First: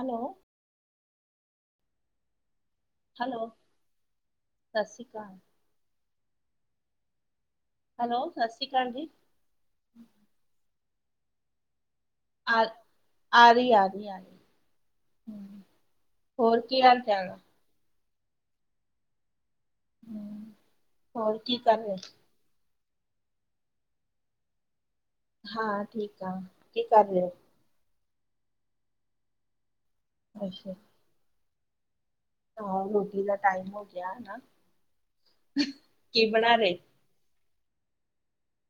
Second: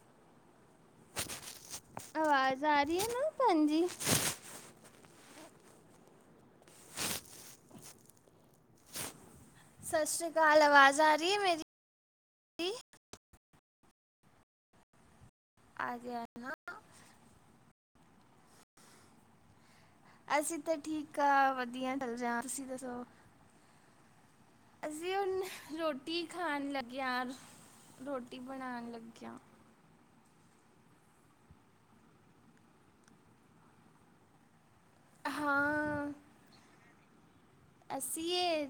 Hello, ਆਵਾਜ਼ ਆ ਰਹੀ ਹੈ ਨਾ, ਹੈਲੋ ਭੈਣਜੀ। ਸਤਿ ਸ਼੍ਰੀ ਅਕਾਲ, ਹੈਲੋ, ਸਤਿ ਸ਼੍ਰੀ ਅਕਾਲ ਜੀ। ਸਤਿ ਸ਼੍ਰੀ ਅਕਾਲ, ਆਵਾਜ਼ ਆ ਰਹੀ ਹੈ ਮੇਰੀ? ਆ, ਆ ਰਹੀ, ਆ ਰਹੀ, ਆ ਰਹੀ ਹੈ, ਆ ਗਿਆ ਨਾ ਹੋਰ ਕੀ ਆ। ਚੱਲ, ਹਮ, ਅਸੀਂ ਤਾਂ ਠੀਕ ਹੋਰ ਆ, ਕੀ ਕਰ ਰਹੇ ਵਧੀਆ ਚੱਲ ਜਾ, ਤੁਸੀਂ ਤਾਂ ਦਸੋ, ਅਸੀਂ ਹੁਣ ਹਾਂ ਰੋਟੀ ਠੀਕ ਆ ਖਾਣ ਕੀ ਕਰ ਰਹੇ ਲੱਗਿਆ, ਹੋ ਰੋਟੀ ਬਣਾਉਣ ਲੱਗਿਆ। ਅੱਛਾ, ਆਹੋ ਰੋਟੀ ਦਾ ਟਾਈਮ ਹੋ ਗਿਆ ਹਨਾ ਹਾਂ ਕੀ, ਬਣਾ ਰਹੇ, ਅਸੀਂ ਇਹ,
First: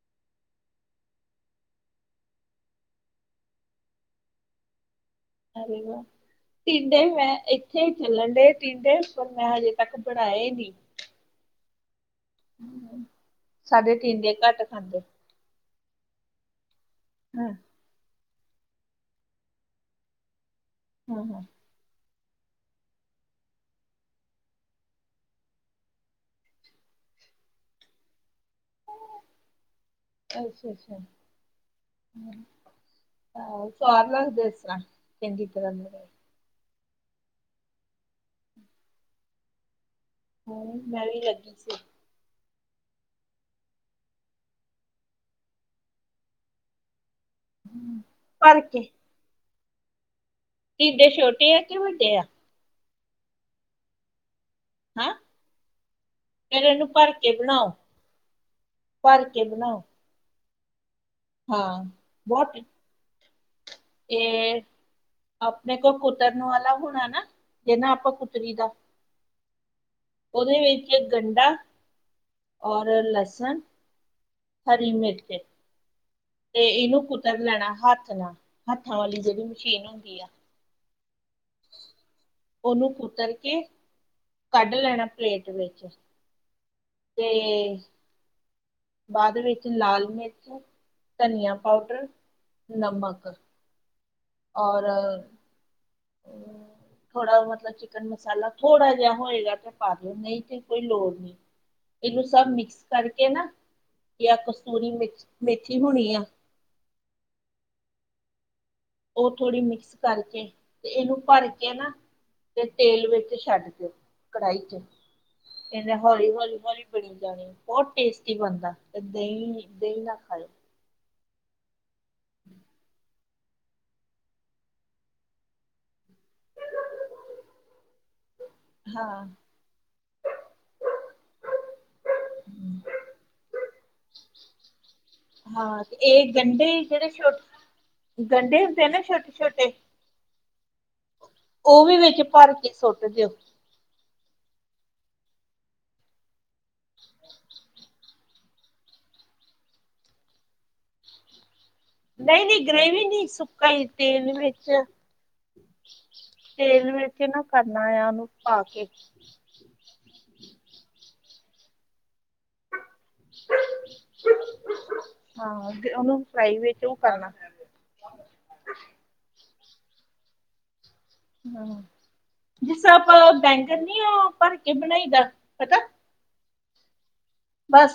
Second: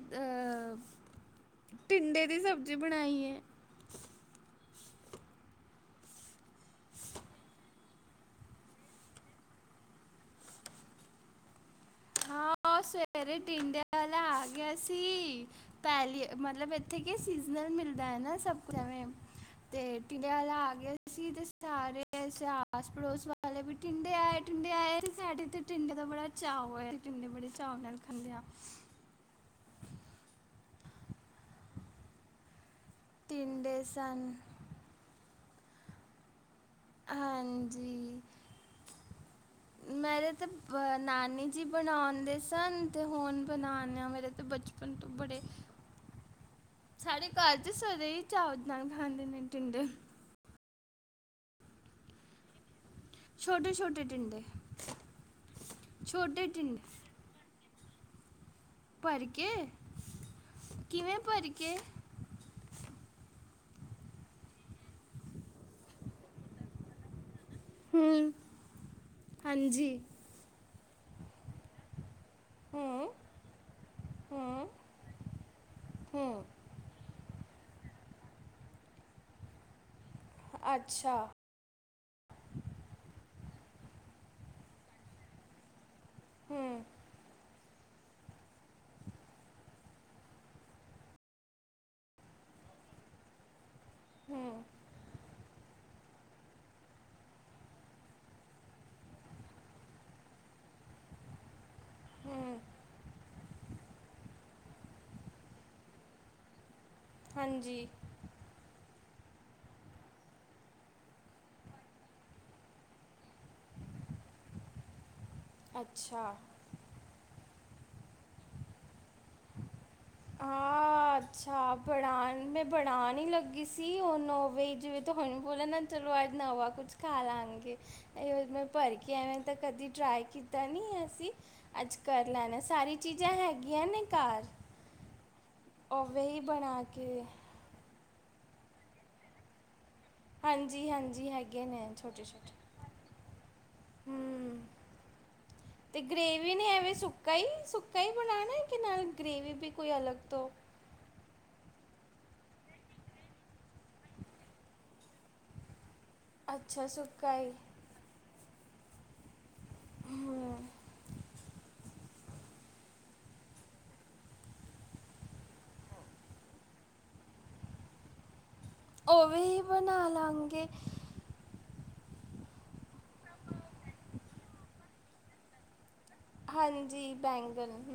ਟਿੰਂਡੇ ਦੀ ਸਬਜ਼ੀ ਬਣਾਈ ਹੈ। ਅਰੇ ਵਾਹ। ਟਿੰਡੇ ਮੈਂ, ਇੱਥੇ ਚੱਲਣ ਡ, ਟਿੰਡੇ ਪਰ ਮੈਂ ਹਜੇ ਤੱਕ ਬਣਾਏ, ਨਹੀਂ। ਹਾਂ, ਉਹ ਸਵੇਰੇ ਟਿੰਡੇ ਸਾਡੇ ਵਾਲਾ ਟਿੰਡੇ ਆ ਘੱਟ ਗਿਆ ਖਾਂਦੇ ਸੀ, ਪਹਿਲੀ ਮਤਲਬ ਇੱਥੇ ਕਿ ਹਾਂ ਸੀਜਨਲ ਮਿਲਦਾ ਹੈ, ਨਾ ਸਭ ਕੁ ਐਵੇਂ ਤੇ ਟਿੰਡੇ ਵਾਲਾ ਆ ਗਿਆ ਹਾਂ ਸੀ, ਹਾਂ ਤੇ, ਸਾਰੇ ਆਸ ਪੜੋਸ ਵਾਲੇ ਵੀ, ਟਿੰਡੇ ਆਏ, ਟਿੰਡੇ ਆਏ, ਸਾਡੇਥ ਟਿੰਡੇ ਦਾ, ਬੜਾ ਚਾਅ ਹੋਇਆ। ਕਿੰਨੇ ਬੜੇ ਚਾਅ ਨਾਲ਼ ਖਾਦੇ ਆ। ਅੱਛਾ, ਅੱਛਾ। ਟਿੰਡੇ ਇਸ ਸਨ [unintelligible] ਜਿਸ ਚੰਗੀ ਤਰਾਂ। ਹਾਂਜੀ, ਮੈਂਰੇ ਹਾਂ ਮੈਂ ਵੀ ਨਾਨੀ ਲੱਗੀ ਜੀ, ਸੀ ਬਣਾਉਣ ਸੀ ਧਨ ਹੁਣ ਬਣਾ ਆ, ਮੇਰੇ ਬਚਪਨ ਤੋਂ ਬੜੇ, ਸਾਡੇ ਘਰ ਚ ਸਾਰੇ ਹੀ ਚਾਵਲ ਭਰ ਕੇ ਨਾਲ ਖਾਂਦੇ ਨੇ, ਠਿੰਡੇ। ਟਿੰਡੇ ਛੋਟੇ ਆ, ਕਿ ਵੱਡੇ ਆ? ਛੋਟੇ, ਛੋਟੇ, ਟਿੰਡੇ, ਹੈ, ਛੋਟੇ ਫਿਰ ਇਹਨੂੰ ਟਿੰਡੇ ਭਰ ਕੇ ਬਣਾਓ। ਭਰ ਕੇ, ਕਿਵੇਂ? ਭਰ ਕੇ? ਹਾਂ, ਬਹੁਤ ਇਹ, ਆਪਣੇ ਕੋਲ, ਕੁਤਰਨ ਵਾਲਾ ਹੋਣਾ ਨਾ। ਜੇ, ਨਾ ਆਪਾਂ ਹੂੰ, ਕੁਤਰੀ ਦਾ। ਹਾਂਜੀ, ਉਹਦੇ ਵਿੱਚ ਇੱਕ ਗੰਢਾ। ਔਰ ਲਸਣ, ਹਰੀ ਮਿਰਚੀ, ਤੇ ਇਹਨੂੰ ਕੁਤਰ ਲੈਣਾ ਹੱਥ ਨਾਲ, ਹੱਥਾਂ ਵਾਲੀ ਜਿਹੜੀ ਮਸ਼ੀਨ ਹੁੰਦੀ ਆ। ਅੱਛਾ, ਉਹਨੂੰ ਕੁਤਰ ਕੇ, ਕੱਢ ਲੈਣਾ ਪਲੇਟ ਵਿੱਚ। ਹੂੰ। ਤੇ ਬਾਅਦ ਵਿੱਚ ਲਾਲ ਮਿਰਚ, ਧਨੀਆ ਪਾਊਡਰ, ਨਮਕ, ਔਰ [inaudible] ਥੋੜਾ ਮਤਲਬ ਚਿਕਨ ਮਸਾਲਾ ਥੋੜ੍ਹਾ ਜਿਹਾ ਹੋਏਗਾ ਤੇ ਪਾ ਲਿਓ ਨਹੀਂ ਤੇ ਕੋਈ ਲੋੜ ਨਹੀਂ। [inaudible] ਇਹਨੂੰ ਸਭ ਮਿਕਸ ਕਰਕੇ ਨਾ ਇਹ ਕਸੂਰੀ ਮ ਮੇਥੀ ਹੋਣੀ ਆ। ਹਾਂਜੀ। ਉਹ ਥੋੜ੍ਹੀ ਮਿਕਸ ਕਰਕੇ ਤੇ ਇਹਨੂੰ ਭਰ ਕੇ ਨਾ, ਤੇ ਤੇਲ ਵਿੱਚ ਛੱਡ ਦਿਓ, ਕੜਾਹੀ ਚ। ਫੇਰ ਹੌਲੀ ਅੱਛਾ, ਹੌਲੀ ਹੌਲੀ ਬਣੀ ਜਾਣੀ ਬਹੁਤ ਟੇਸਟੀ ਬਣਦਾ। ਦਹੀਂ, ਦਹੀਂ ਨਾ ਖਾਓ। ਹਾਂ, ਅੱਛਾ ਬਣਾਉਣ ਮੈਂ ਬਣਾਉਣ ਹੀ ਲੱਗੀ ਸੀ ਉਹ ਨੌ ਵਜ ਜਿਵੇਂ ਤੁਹਾਨੂੰ ਬੋਲ ਨਾ ਚਲੋ ਅਜ ਨਵਾ ਕੁਛ ਖਾ ਲਵਾਂਗੇ ਭਰ੍ਹ ਕੇ ਹਾਂ ਆਂ ਤਾਂ ਕਦੀ ਟਰਾਈ ਕੀਤਾ ਨਹੀ ਅਸੀਂ, ਅੱਜ ਕਰ ਲੈਣਾ ਸਾਰੀ ਚੀਜ਼ਾਂ ਹੈਗੀਆਂ ਨੇ ਘਰ ਹਾਂ, ਤੇ ਉਵੇਂ ਇਹ ਹੀ ਗੰਢੇ ਬਣਾ ਜਿਹੜੇ ਕੇ। ਛੋਟੇ, ਗੰਢੇ ਹੁੰਦੇ ਆ ਨਾ ਛੋਟੇ -ਛੋਟੇ ਹਾਂਜੀ, ਹਾਂਜੀ, ਹੈਗੀ ਉਹ ਵੀ ਵਿੱਚ ਭਰ ਕੇ ਸੁੱਟ ਦਿਓ ਹੂੰ ਤੇ ਗ੍ਰੇਵੀ ਨੇ ਐਵੇਂ ਸੁੱਕਾ ਹੀ ਸੁੱਕਾ ਹੀ ਬਣਾਉਣਾ ਕਿ ਨਾਲ ਗ੍ਰੇਵੀ ਵੀ ਕੋਈ ਅਲੱਗ ਤੋਂ ਨਹੀਂ -ਨਹੀਂ ਗਰੇੇਵੀ ਨਹੀਂ, ਸੁਕਾ ਹੀ ਤੇਲ ਵਿੱਚ, ਅੱਛਾ ਤੇਲ ਵਿੱਚ ਸੁੱਕਾ ਨਾ ਹੀ ਕਰਨ ਨੂੰ ਪਾ ਕੇ ਹੂੰ ਹਾਂ ਉਹਨੂੰ ਫਰਾਈ ਵਿੱਚ ਉਹ ਕਰਨਾ ਉਹਵੇ ਬਣਾ ਲਵਾਂਗੇ ਹਮ ਜਿਸ ਤਰ੍ਹਾਂ ਆਪਾਂ ਬੈਂਗਣ ਨੀ ਉਹ ਭਰ ਕੇ ਬਣਾਈ ਦਾ, ਪਤਾ ਹਾਂਜੀ ਬੈਂਕ ਬਸ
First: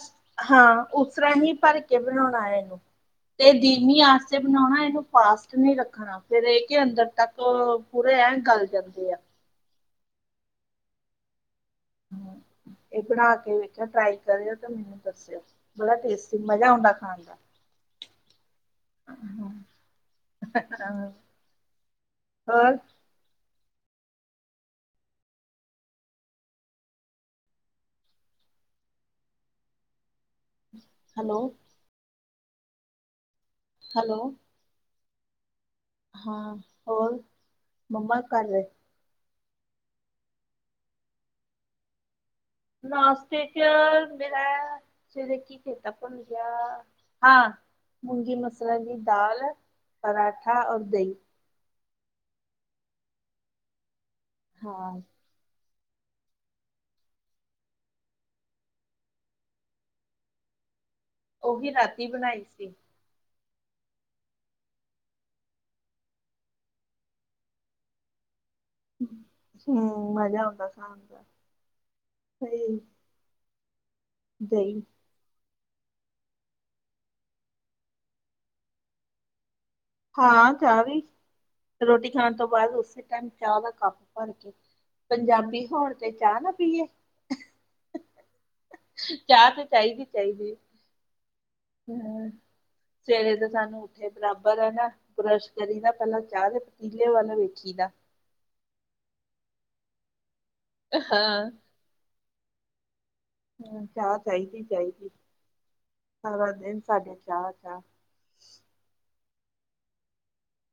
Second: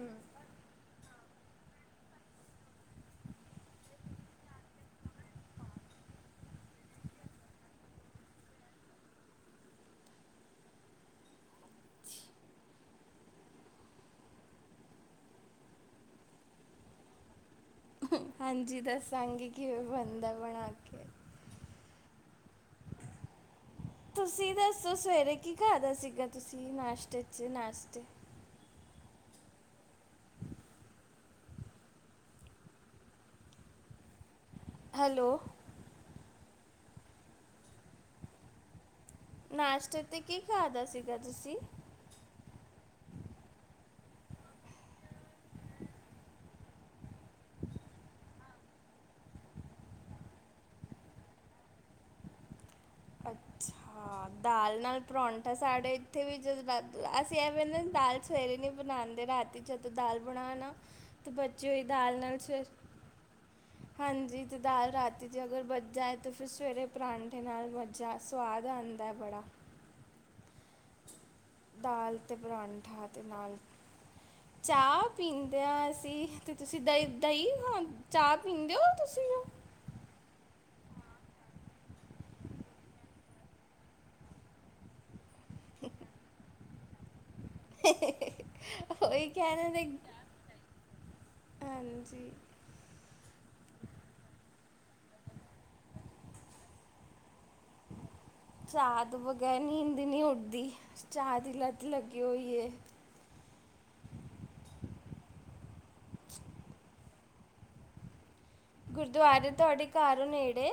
ਹਾਂ, ਉਸ ਤਰ੍ਹਾਂ ਹੀ ਭਰ ਕੇ ਬਣਾਉਣਾ ਹੈ ਇਹਨੂੰ ਤੇ ਦੀਮੀ ਆਂਚ ਤੇ ਬਣਾਉਣਾ ਇਹਨੂੰ ਫਾਸਟ ਨਹੀ ਰੱਖਣਾ ਫਿਰ ਇਹ ਕੇ ਅੰਦਰ ਤੱਕ ਪੂਰੇ ਐਂ ਗੱਲ ਜਾਂਦੇ ਆ ਇਹ ਬਣਾ ਕੇ ਵੇਖਿਆ ਟਰਾਈ ਕਰਿਓ ਤਾਂ ਮੈਨੂੰ ਦੱਸਿਓ ਬੜਾ ਟੇਸਟੀ, ਮਜ਼ਾ ਆਉਂਦਾ ਖਾਣ ਦਾ ਹਾਂਜੀ ਦੱਸਾਂਗੇ ਕਿਵੇਂ ਬਣਦਾ ਬਣਾ ਕੇ ਹਾਂ ਹੋਰ ਤੁਸੀਂ ਦੱਸੋ ਸਵੇਰੇ ਕੀ ਖਾਦਾ ਸੀਗਾ ਤੁਸੀਂ ਨਾਸ਼ਤੇ ਚ ਨਾਸ਼ਤੇ ਹੈਲੋ ਹੈਲੋ ਹੈਲੋ ਹਾਂ ਹੋਰ ਮੰਮਾ ਕੀ ਕਰ ਰਹੇ ਨਾਸ਼ਤੇ ਤੇ ਕੀ ਖਾਦਾ ਸੀਗਾ ਤੁਸੀਂ ਨਾਸ਼ਤੇ ਚ ਮੇਰਾ ਸਵੇਰੇ ਕੀ ਚੇਤਾ ਭੁੱਲ ਗਿਆ ਹਾਂ ਮੂੰਗੀ ਮਸਰਾ ਜੀ ਦਾਲ, ਪਰਾਂਠਾ ਔਰ ਦਹੀਂ ਅੱਛਾ, ਦਾਲ ਹਾਂ ਨਾਲ ਪਰੌਂਠੀ ਸਾਡੇ ਇੱਥੇ ਵੀ ਜਦਾਦੂ ਅਸੀਂ ਐਵੇਂ ਨਾ ਦਾਲ ਸਵੇਰੇ ਨੀ ਬਣਾਉਦੇ ਰਾਤੀ ਜਦੋਂ ਦਾਲ ਬਣਾ ਨਾ ਤੇ ਬੱਚੇ ਉਹੀ ਰਾਤੀ ਦਾਲ ਨਾਲ ਬਣਾਈ ਸ- ਸੀ ਹਾਂਜੀ ਤੇ ਦਾਲ ਰਾਤੀ 'ਚ ਅਗਰ ਬਚ ਜਾਏ ਤਾਂ ਫਿਰ ਸਵੇਰੇ ਪਰਾਂਠੇ ਨਾਲ ਬਚ ਜਾ ਸੁਵਾਦ ਆਉਂਦਾ ਬੜਾ ਹਮ, ਮਜ਼ਾ ਆਉਂਦਾ ਖਾਣ ਦਾ ਦਾਲ ਤੇ ਸਹੀ ਪਰਾਂਠਾ ਤੇ ਨਾਲ ਦਹੀਂ ਚਾਹ ਪੀਂਦੇ ਹਾਂ ਅਸੀਂ ਤੇ ਤੁਸੀਂ ਦਹੀ ਦਹੀਂ ਖਾਂ ਚਾਹ ਪੀਂਦੇ ਹੋ, ਤੁਸੀਂ ਜੋ ਹਾਂ ਚਾਹ ਵੀ, ਰੋਟੀ ਖਾਣ ਤੋਂ ਬਾਅਦ ਉਸੇ ਟਾਈਮ ਚਾਹ ਦਾ ਕੱਪ ਭਰ ਕੇ ਪੰਜਾਬੀ ਹੋਣ ਤੇ ਚਾਹ ਨਾ ਪੀਏ। ਉਹੀ ਚਾਹ ਤੇ ਕਹਿਣਾ ਚਾਹੀਦੀ -ਚਾਹੀਦੀ। ਹਮ ਹਾਂਜੀ। ਸਵੇਰੇ ਤੇ ਸਾਨੂੰ ਉੱਠੇ ਬਰਾਬ ਬਰ ਨਾ ਬਰੱਸ਼ ਕਰੀ ਦਾ ਪਹਿਲਾਂ ਚਾਹ ਦੇ ਪਤੀਲੇ ਵੱਲ ਵੇਖੀ ਦਾ ਚਾਹ ਤੋਂ ਬਗੈਰ ਨੀਂਦ ਨਹੀਂ ਆਉਦੀ, ਚਾਹ ਹਾਂ ਦੀ ਲੱਤ ਲੱਗੀ ਹੋਈ ਹੈ ਹਮ, ਚਾਹ ਚਾਹੀਦੀ- ਚਾਹੀਦੀ, ਸਾਰਾ ਦਿਨ ਸਾਡੇ ਚਾਹ -ਚਾਹ ਗੁਰਦੁਆਰੇ ਤੁਹਾਡੇ ਘਰੋਂ ਨੇੜੇ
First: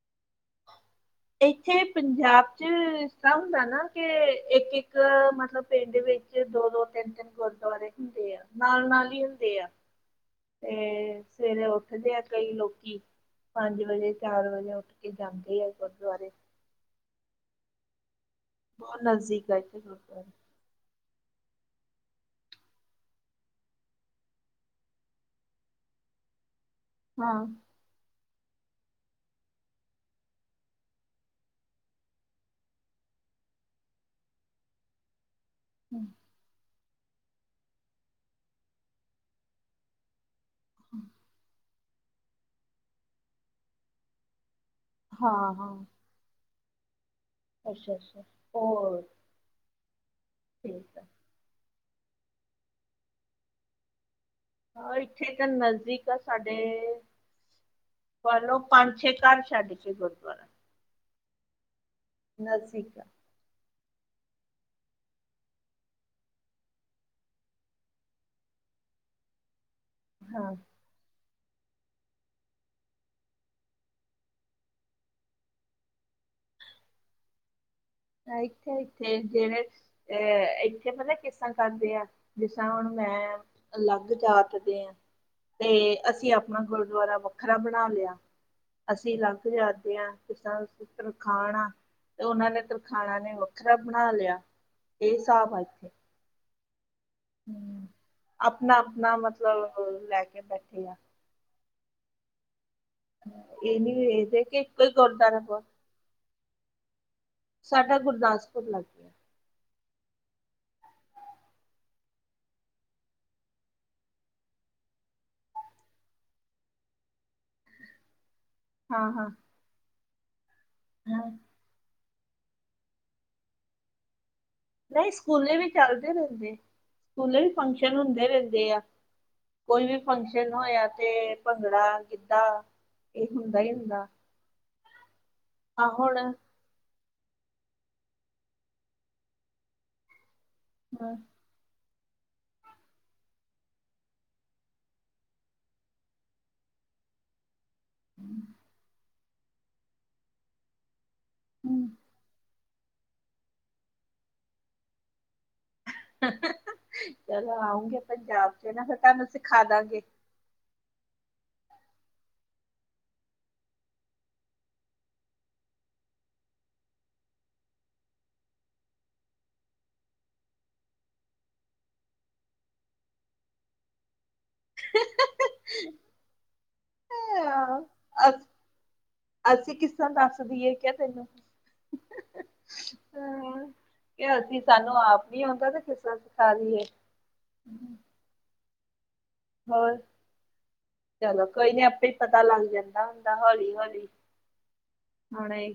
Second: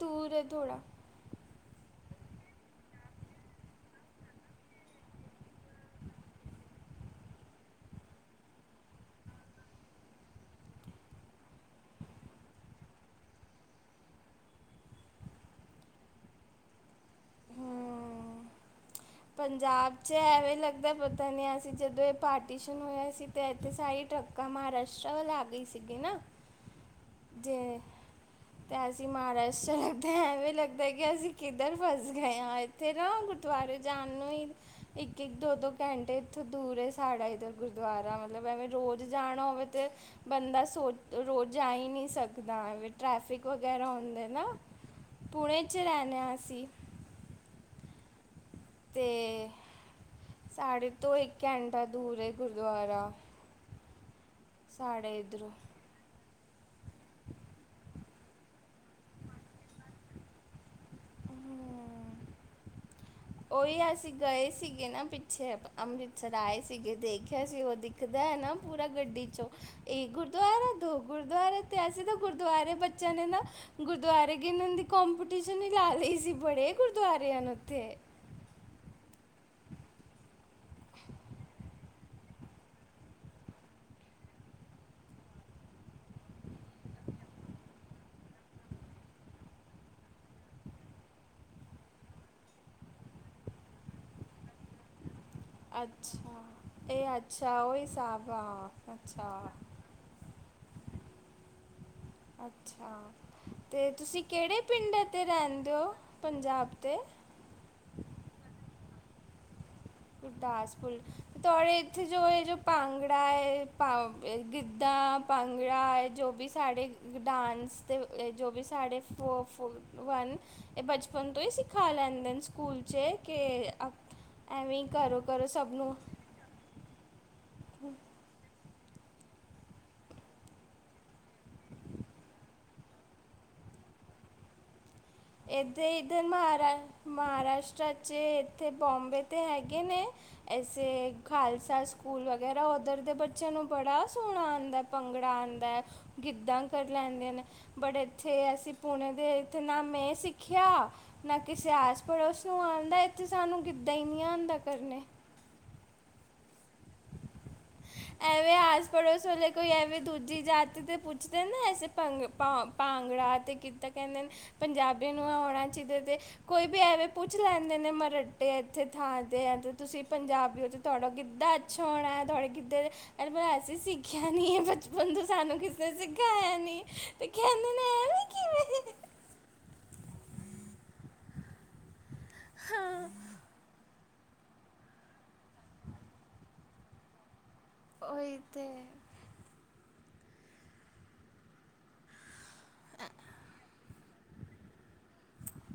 ਦੂਰ ਹੈ ਥੋੜ੍ਹਾ ਇੱਥੇ ਪੰਜਾਬ ਚ ਇਸ ਹੁੰਦਾ ਨਾ ਕਿ ਇੱਕ -ਇੱਕ ਮਤਲਬ ਪਿੰਡ ਵਿੱਚ ਦੋ ਦੋ ਤਿੰਨ ਤਿੰਨ ਗੁਰਦੁਆਰੇ ਹੁੰਦੇ ਆ ਨਾਲ ਨਾਲ ਹੀ ਹੁੰਦੇ ਆ। ਤੇ ਸਵੇਰੇ ਉੱਠਦੇ ਆ ਕਈ ਲੋਕੀ ਪੰਜ ਵਜੇ ਚਾਰ ਵਜੇ ਉੱਠ ਕੇ ਜਾਂਦੇ ਆ ਗੁਰਦੁਆਰੇ ਹਮ ਬੋਨਸ ਪੰਜਾਬ 'ਚ ਐਵੇਂ ਹੀ ਲੱਗਦਾ ਤਾ ਨਹੀਂ ਅਸੀਂ ਜਦੋਂ ਇਹ ਪਾਰਟੀਸ਼ਨ ਹੋਇਆ ਸੀ ਤਾਂ ਇੱਥੇ ਸਾਰੀ ਟਰੱਕਾਂ ਮਹਾਰਾਸ਼ਟਰ ਵੱਲ ਆ ਗਈ ਸੀਗੀ ਨਾ ਹਾਂ ਜੇ ਤੇ ਅਸੀਂ ਮਹਾਰਾਸ਼ਟਰ ਲੱਗਦੇ ਐਵੇਂ ਲੱਗਦਾ ਕਿ ਅਸੀਂ ਕਿੱਧਰ ਫਸ ਗਏ ਹਾਂ ਫਿਰ ਗੁਰਦੁਆਰੇ ਜਾਣ ਨੂੰ ਇੱਕ ਇੱਕ ਦੋ ਦੋ ਘੰਟੇ ਇੱਥੋਂ ਦੂਰ ਸਾਡਾ ਇੱਧਰ ਗੁਰਦੁਆਰਾ ਮਤਲਬ ਮੈਂ ਰੋਜ਼ ਜਾਣਾ ਹੋਵੇ ਤੇ ਬੰਦਾ ਸੋਚ ਰੋਜ਼ ਜਾ ਹੀ ਨਹੀਂ ਸਕਦਾ ਟਰੈਫਿਕ ਵਗੈਰਾ ਹੁੰਦੇ ਨਾ। ਹਾਂ ਪੁਣੇ ਹਾਂ 'ਚ ਰਹਿਣਾ ਅਸੀਂ। ਅੱਛਾ -ਅੱਛਾ। ਹੋਰ ਤੇ ਸਾਡੇ ਠੀਕ ਹੈ ਤੋਂ ਇੱਕ ਘੰਟਾ ਦੂਰ ਹੈ ਗੁਰਦੁਆਰਾ। ਹਾਂ ਸਾਡੇ ਇੱਥੇ ਤਾਂ ਇੱਧਰੋਂ ਨਜ਼ਦੀਕ ਆ ਸਾਡੇ ਵਲੋ ਪੰਜ ਛੇ ਘਰ ਛੱਡ ਕੇ ਗੁਰਦੁਆਰਾ। ਨਾਸਿਕ ਉਹੀ ਅਸੀਂ ਗਏ ਸੀਗੇ ਨਾ ਪਿੱਛੇ ਅੰਮ੍ਰਿਤਸਰ ਆਏ ਸੀਗੇ ਦੇਖਿਆ ਸੀ ਉਹਦੀ। ਦਿਖਦਾ ਹੈ ਨਾ ਪੂਰਾ ਗੱਡੀ ਚੋਂ ਇਹ ਗੁਰਦੁਆਰਾ ਹਾਂ ਹੈ। ਦੋ ਗੁਰਦੁਆਰੇ ਤੇ ਅਸੀਂ ਤਾਂ ਗੁਰਦੁਆਰੇ ਬੱਚਿਆਂ ਨੇ ਨਾ ਗੁਰਦੁਆਰੇ ਗਿਣ ਦੀ ਕੰਪੀਟੀਸ਼ਨ ਹੀ ਲਾ ਲਈ ਸੀ ਬੜੇ ਗੁਰਦੁਆਰ ਨੂੰ ਉੱਥੇ [unintelligible] ਜਿਹੜੇ ਅ ਇੱਥੇ ਪਤਾ ਕਿਸ ਤਾਂ ਕਰਦੇ ਆ ਜਿਸ ਤਾਂ ਹੁਣ ਮੈਂ ਲੱਗ ਜਾਤਦੇ ਹੈ ਤੇ ਅਸੀਂ ਆਪਣਾ ਗੁਰਦੁਆਰਾ ਵੱਖਰਾ ਬਣਾ ਲਿਆ ਅਸੀਂ ਲੱਗ ਜਾਤੀ ਹਾਂ ਕਿਸਾਨ ਤਰਖਾਣ ਆ ਤੇ ਉਹਨਾਂ ਨੇ ਖਾਣਾ ਨੇ ਵੱਖਰਾ ਬਣਾ ਲਿਆ ਇਹ ਹਿਸਾਬ ਹਨ। ਅੱਛਾ ਇਹ ਆ ਅੱਛਾ ਉਹੀ ਹਿਸਾਬਾਂ ਆ ਆਪਣਾ ਆਪਣਾ ਅੱਛਾ ਮਤਲਬ ਲੈ ਕੇ ਬੈਠੇ ਆ ਅੱਛਾ। ਇਹ ਤੇ ਨੀ ਤੁਸੀਂ ਵੇਖਦੇ ਕਿ ਕਿਹੜੇ ਇੱਕੋ ਹੀ ਪਿੰਡ ' ਗੁਰਦੁਆਰਾ ਵਾ ਰਹਿੰਦੇ ਹੋ ਪੰਜਾਬ 'ਤੇ ਸਾਡਾ ਗੁਰਦਾਸਪੁਰ ਲੱਗਦਾ। ਗੁਰਦਾਸਪੁਰ ਤੁਹਾਡੇ ਇੱਥੇ ਜੋ ਇਹ ਜੋ ਭਾਂਗੜਾ ਹੈ ਗਿੱਧਾ। ਭੰਗੜਾ ਹੈ ਜੋ ਵੀ ਸਾਡੇ ਡਾਂਸ ਦੇ ਜੋ ਵੀ ਤੁਹਾਡੇ ਹਾਂ-ਹਾਂ। [unintelligible] ਵਨ ਹਾਂ ਹਾਂ, ਬਚਪਨ ਤੋਂ ਹੀ ਖਾ ਲੈਂਦੇ ਸਕੂਲ ਚ ਕੇ ਐਵੇਂ ਹੀ ਨਹੀਂ ਕਰੋ ਕਰੋ ਸਕੂਲੇ ਵੀ ਸਭ ਨੂੰ ਚੱਲਦੇ ਰਹਿੰਦੀ ਸਕੂਲੇ ਵੀ ਫੰਕਸ਼ਨ ਹੁੰਦੇ ਰਹਿੰਦੇ ਆ। ਕੋਈ ਵੀ ਫੰਕਸ਼ਨ ਹੋਇਆ ਤੇ ਭੰਗੜਾ ਗਿੱਧਾ ਇਹ ਹੁੰਦਾ ਹੀ ਹੁੰਦਾ। ਆ ਇੱਥੇ ਹੁਣ ਤੇ ਮਾਰਾ ਹੈ। ਮਹਾਰਾਸ਼ਟਰ 'ਚ ਇੱਥੇ ਬੁੰਬੇ 'ਤੇ ਹੈਗੇ ਨੇ ਐਸੇ ਹਾਂ ਖਾਲਸਾ ਸਕੂਲ ਵਗੈਰਾ ਉੱਧਰ ਦੇ ਬੱਚਿਆਂ ਨੂੰ ਬੜਾ ਸੋਹਣਾ ਆਉਂਦਾ ਭੰਗੜਾ ਆਉਂਦਾ। ਗਿੱਧਾਂ ਕਰ ਲੈਂਦੇ ਨੇ। ਬੜੇ ਇੱਥੇ ਅਸੀਂ ਪੁਣੇੇ ਦੇ ਇੱਥੇ ਨਾ ਮੈਂ ਸਿੱਖਿਆ ਨਾ ਕਿਸੇ ਹੂੰ ਆਸ ਪੜੋਸ। ਉਹ ਆਉਣ ਦਾ ਸਾਨੂੰ ਗਿੱਦਾ ਹੀ ਨਹੀਂ ਆਉਂਦਾ ਕਰਨੇ। ਚਲੋ ਆਉਗੇ ਪੰਜਾਬ ਚ ਨਾ ਫਿਰ ਤੁਹਾਨੂੰ ਸਿਖਾ ਦਾਂਗੇ। ਨੀਤੀ ਜਾਤੀ 'ਤੇ ਪੁੱਛਦੇ ਨਾ ਐਸੇ ਭੰਗੜਾ ਤੇ ਗਿੱਦਾ ਕਹਿੰਦੇ। ਪੰਜਾਬੀ ਨੂੰ ਆਉਣਾ ਜਿਹਦੇ ਤੇ। ਕੋਈ ਵੀ ਐਵੇਂ ਪੁੱਛ ਲੈਂਦੇ ਨੇ ਮਰਾਟੇ ਇੱਥੇ ਥਾਂ ਤੇ ਆ ਤੇ ਤੁਸੀਂ ਪੰਜਾਬੀ ਹੋ ਤੇ ਤੁਹਾਡਾ ਗਿੱਧਾ ਛੋਣਾ ਤੁਹਾਡੇ ਗਿੱਦੇ ਤੇ [unintelligible] ਕਿਆ ਨੀ ਇਹ ਬਚਪਨ ਤੋਂ ਸਾਨੂੰ ਕਿਸੇ ਨੇ ਸਕਾਇਆ ਨਹੀਂ ਨੀ ਤੇ ਕਹਿੰਦੇ ਨੇ ਐਵੇਂ ਅ ਕਿਵੇਂ। ਅਸੀਂ ਕਿਸ ਤਰਾ ਦੱਸਦੀ ਹੈ ਕੇ ਤੈਨੂੰ ਹਾਂ ਹਮ। ਕਿ ਅਸੀਂ ਸਾਨੂੰ ਆਪ ਨੀ ਆਉਂਦਾ ਤੇ ਕਿਸ ਸਿਖਾ ਲਾਇਏ ਓਹੀ ਤੇ ਹੋਰ ਚਲੋ ਕੋਈ ਨੀ ਆਪੇ ਪਤਾ ਲੱਗ ਜਾਂਦਾ ਹੁੰਦਾ ਹੌਲੀ ਹੌਲੀ। ਹਾ ਨਈ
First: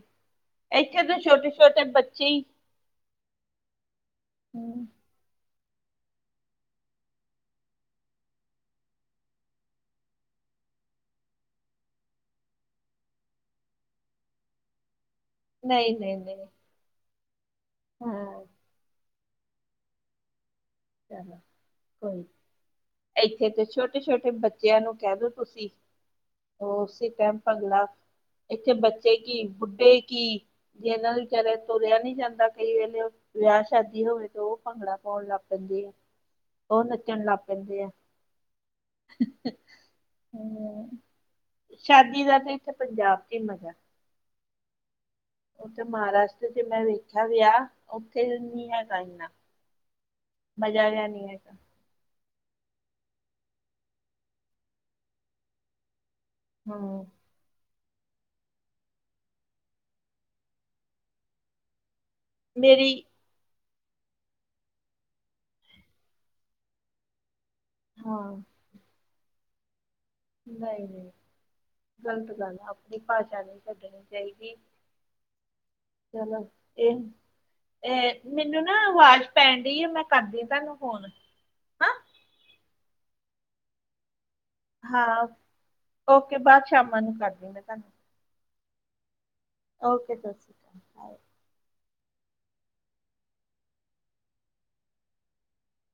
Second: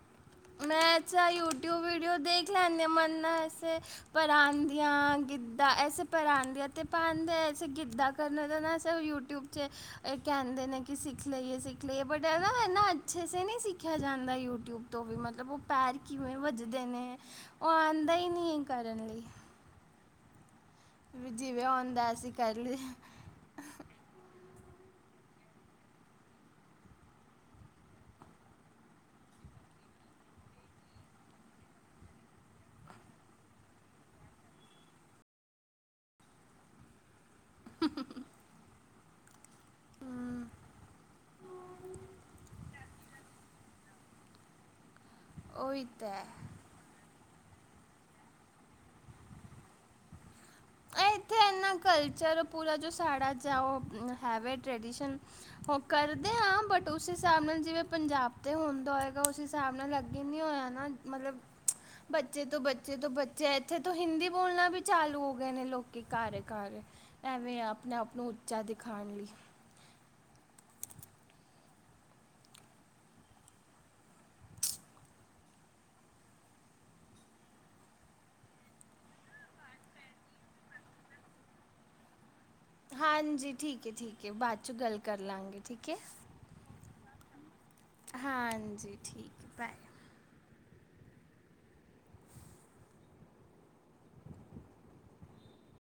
ਮੈਂ ਅੱਛਾ ਯੂਟੀਿਊਬ ਵੀਡੀਓ ਹੀ ਦੇਖ ਲੈਂਦੇ ਹ ਮੰਨਨਾ ਵਸ ਪਰਾਂਂਦੀਆਂ ਗਿੱਧ ਤਾਂ ਅਸੇ ਪਰਾਂਦੇ ਤੇ ਪਾਂਦੇ ਐਸੇ ਗਿੱਧਾ ਕਰਨ ਦਾ ਅਸੀ ਯੂਟੀਿਊਬ 'ਚ ਇਹ ਕਹਿੰਦੇ ਨੇ ਕਿ ਸਿੱਖ ਲਈਏ ਸਿੱਖ ਲਈਏ ਬਟ ਇਹਦਾ ਇ ਨਾ ਅੱਛੇ ਸ ਨਹੀਂ ਸਿੱਖਿਆ ਜਾਂਦਾ ਯੂਟਿਊਬ। ਤੋਂ ਵੀ ਮਤਲਬ ਉਹ ਪੈਰ ਨਹੀਂ ਨਹੀਂ ਕਿਵੇਂ ਨਹੀਂ ਵੱਜਦੇ ਨੇ ਉਹ ਆਉਂਦਾ ਹੀ ਹਾਂ ਨਹੀਂ ਹੈ ਕਰਨ ਲਈ। ਚਲੋ ਜਿਵੇਂ ਹੁੰਦਾ ਕੋਈ ਅਸੀਂ ਕਰ ਲਏ। ਇੱਥੇ ਤੇ ਛੋਟੇ ਛੋਟੇ ਬੱਚਿਆਂ ਨੂੰ ਕਹਿ ਦੋ ਤੁਸੀਂ ਉਸੇ ਟਾਇਮ ਭਗਲਾ ਇੱਥੇ ਬੱਚੇ ਕੀ ਬੁੱਢੇ ਕੀ ਜੇ ਇਹਨਾਂ ਨੂੰ ਵਿਚਾਰਾਰੇ ਤੁਰਿਆ ਨੀ ਜਾਂਦਾ ਕਈ ਵੇਲੇ ਵਿਆਹ ਸ਼ਾਦੀ ਹੋਵੇ ਤੇ ਉਹ ਭੰਗੜਾ ਪਾਉਣ ਲੱਗ ਪ ਪੈਂਦੀ ਆ ਉਹ ਨੱਚਣ ਲੱਗ ਪੈਂਦੇ ਆ। ਸ਼ਾਦੀ ਦਾ ਤੇ ਇੱਥੇ ਪੰਜਾਬ ਚ ਹੀ ਮਜ਼ਾ। ਉਥੇ ਮਹਾਰਾਸ਼ਟਰ ਚ ਮੈਂ ਵੇਖਿਆ ਗਿਆ ਉੱਥੇ ਨਿ ਹੈਗਾ ਐਨਾ ਮਜ਼ਾ ਜਿਆ ਨਹੀਂ ਇੱਥੇ ਹੈਗਾ। ਇੰਨਾ ਕਲਚਰ ਪੂਰਾ ਜੋ ਸਾਡਾ ਜ ਉਹ ਹੈਵੇ ਟਰਡੀਸ਼ਨ। ਉਹ ਕਰਦੇ ਹਾਂ ਬਟ ਉ ਸੀਸ ਹਿਸਾਬ ਨਾਲ ਜਿਵੇਂ ਪੰਜਾਬ ਤੇ ਹੁੰਦਾ ਹੋਏਗਾ ਉਸ ਹਿਸਾਬ ਨਾਲ ਅੱਗੇ ਹੀ ਨੀ ਹੋਇਆ ਨਾ ਮਤਲਬ ਬੱਚੇ ਤੋਂ ਮੇਰੀ ਬੱਚੇ ਤੋਂ ਬੱਚੇ ਇੱਥੇ ਤੋਂ ਹਿੰਦੀ ਬੋਲਣਾ ਵੀ ਚਾਲੂ ਹੋ ਗਿਆ। ਨੇ ਲੋਕੀ ਘਰ ਘਰ ਐਵੇਂ ਆ ਆਪਣੇ ਆਪ ਹਾਂ ਨੂੰ ਉੱਚਾ ਦਿਖਾਉਣ ਲਈ। ਨਹੀਂ ਨਹੀਂ ਗ਼ਲਤ ਗੱਲ ਆ ਆਪਣੀ ਭਾਸ਼ਾ ਨਹੀਂ ਛੱਡਣੀ ਚਾਹੀ। ਚਲੋ ਇਹ ਇਹ ਮੈਨੂੰ ਨਾ ਆਵਾਜ਼ ਪੈਣ ਡਈ ਆ ਮੈਂ ਕਰਦੀ ਤੁਹਾਨੂੰ ਫੋਨ ਹਾਂ ਹਾਂਜੀ ਠੀਕ ਹੈ ਠੀਕ ਹੈ ਬਾਤ। ਹਾਂ ਓਕੇ ਬਾਅਦ ਸ਼ਾਮਾਂ ਨੂੰ ਕਰਦੀ ਮੈਂ ਤੁਹਾਨੂੰ ਹਾਂਜੀ ਠੀਕ। ਓਕੇ ਸਤਿ ਸ਼੍ਰੀ ਅਕਾਲ ਜੀ।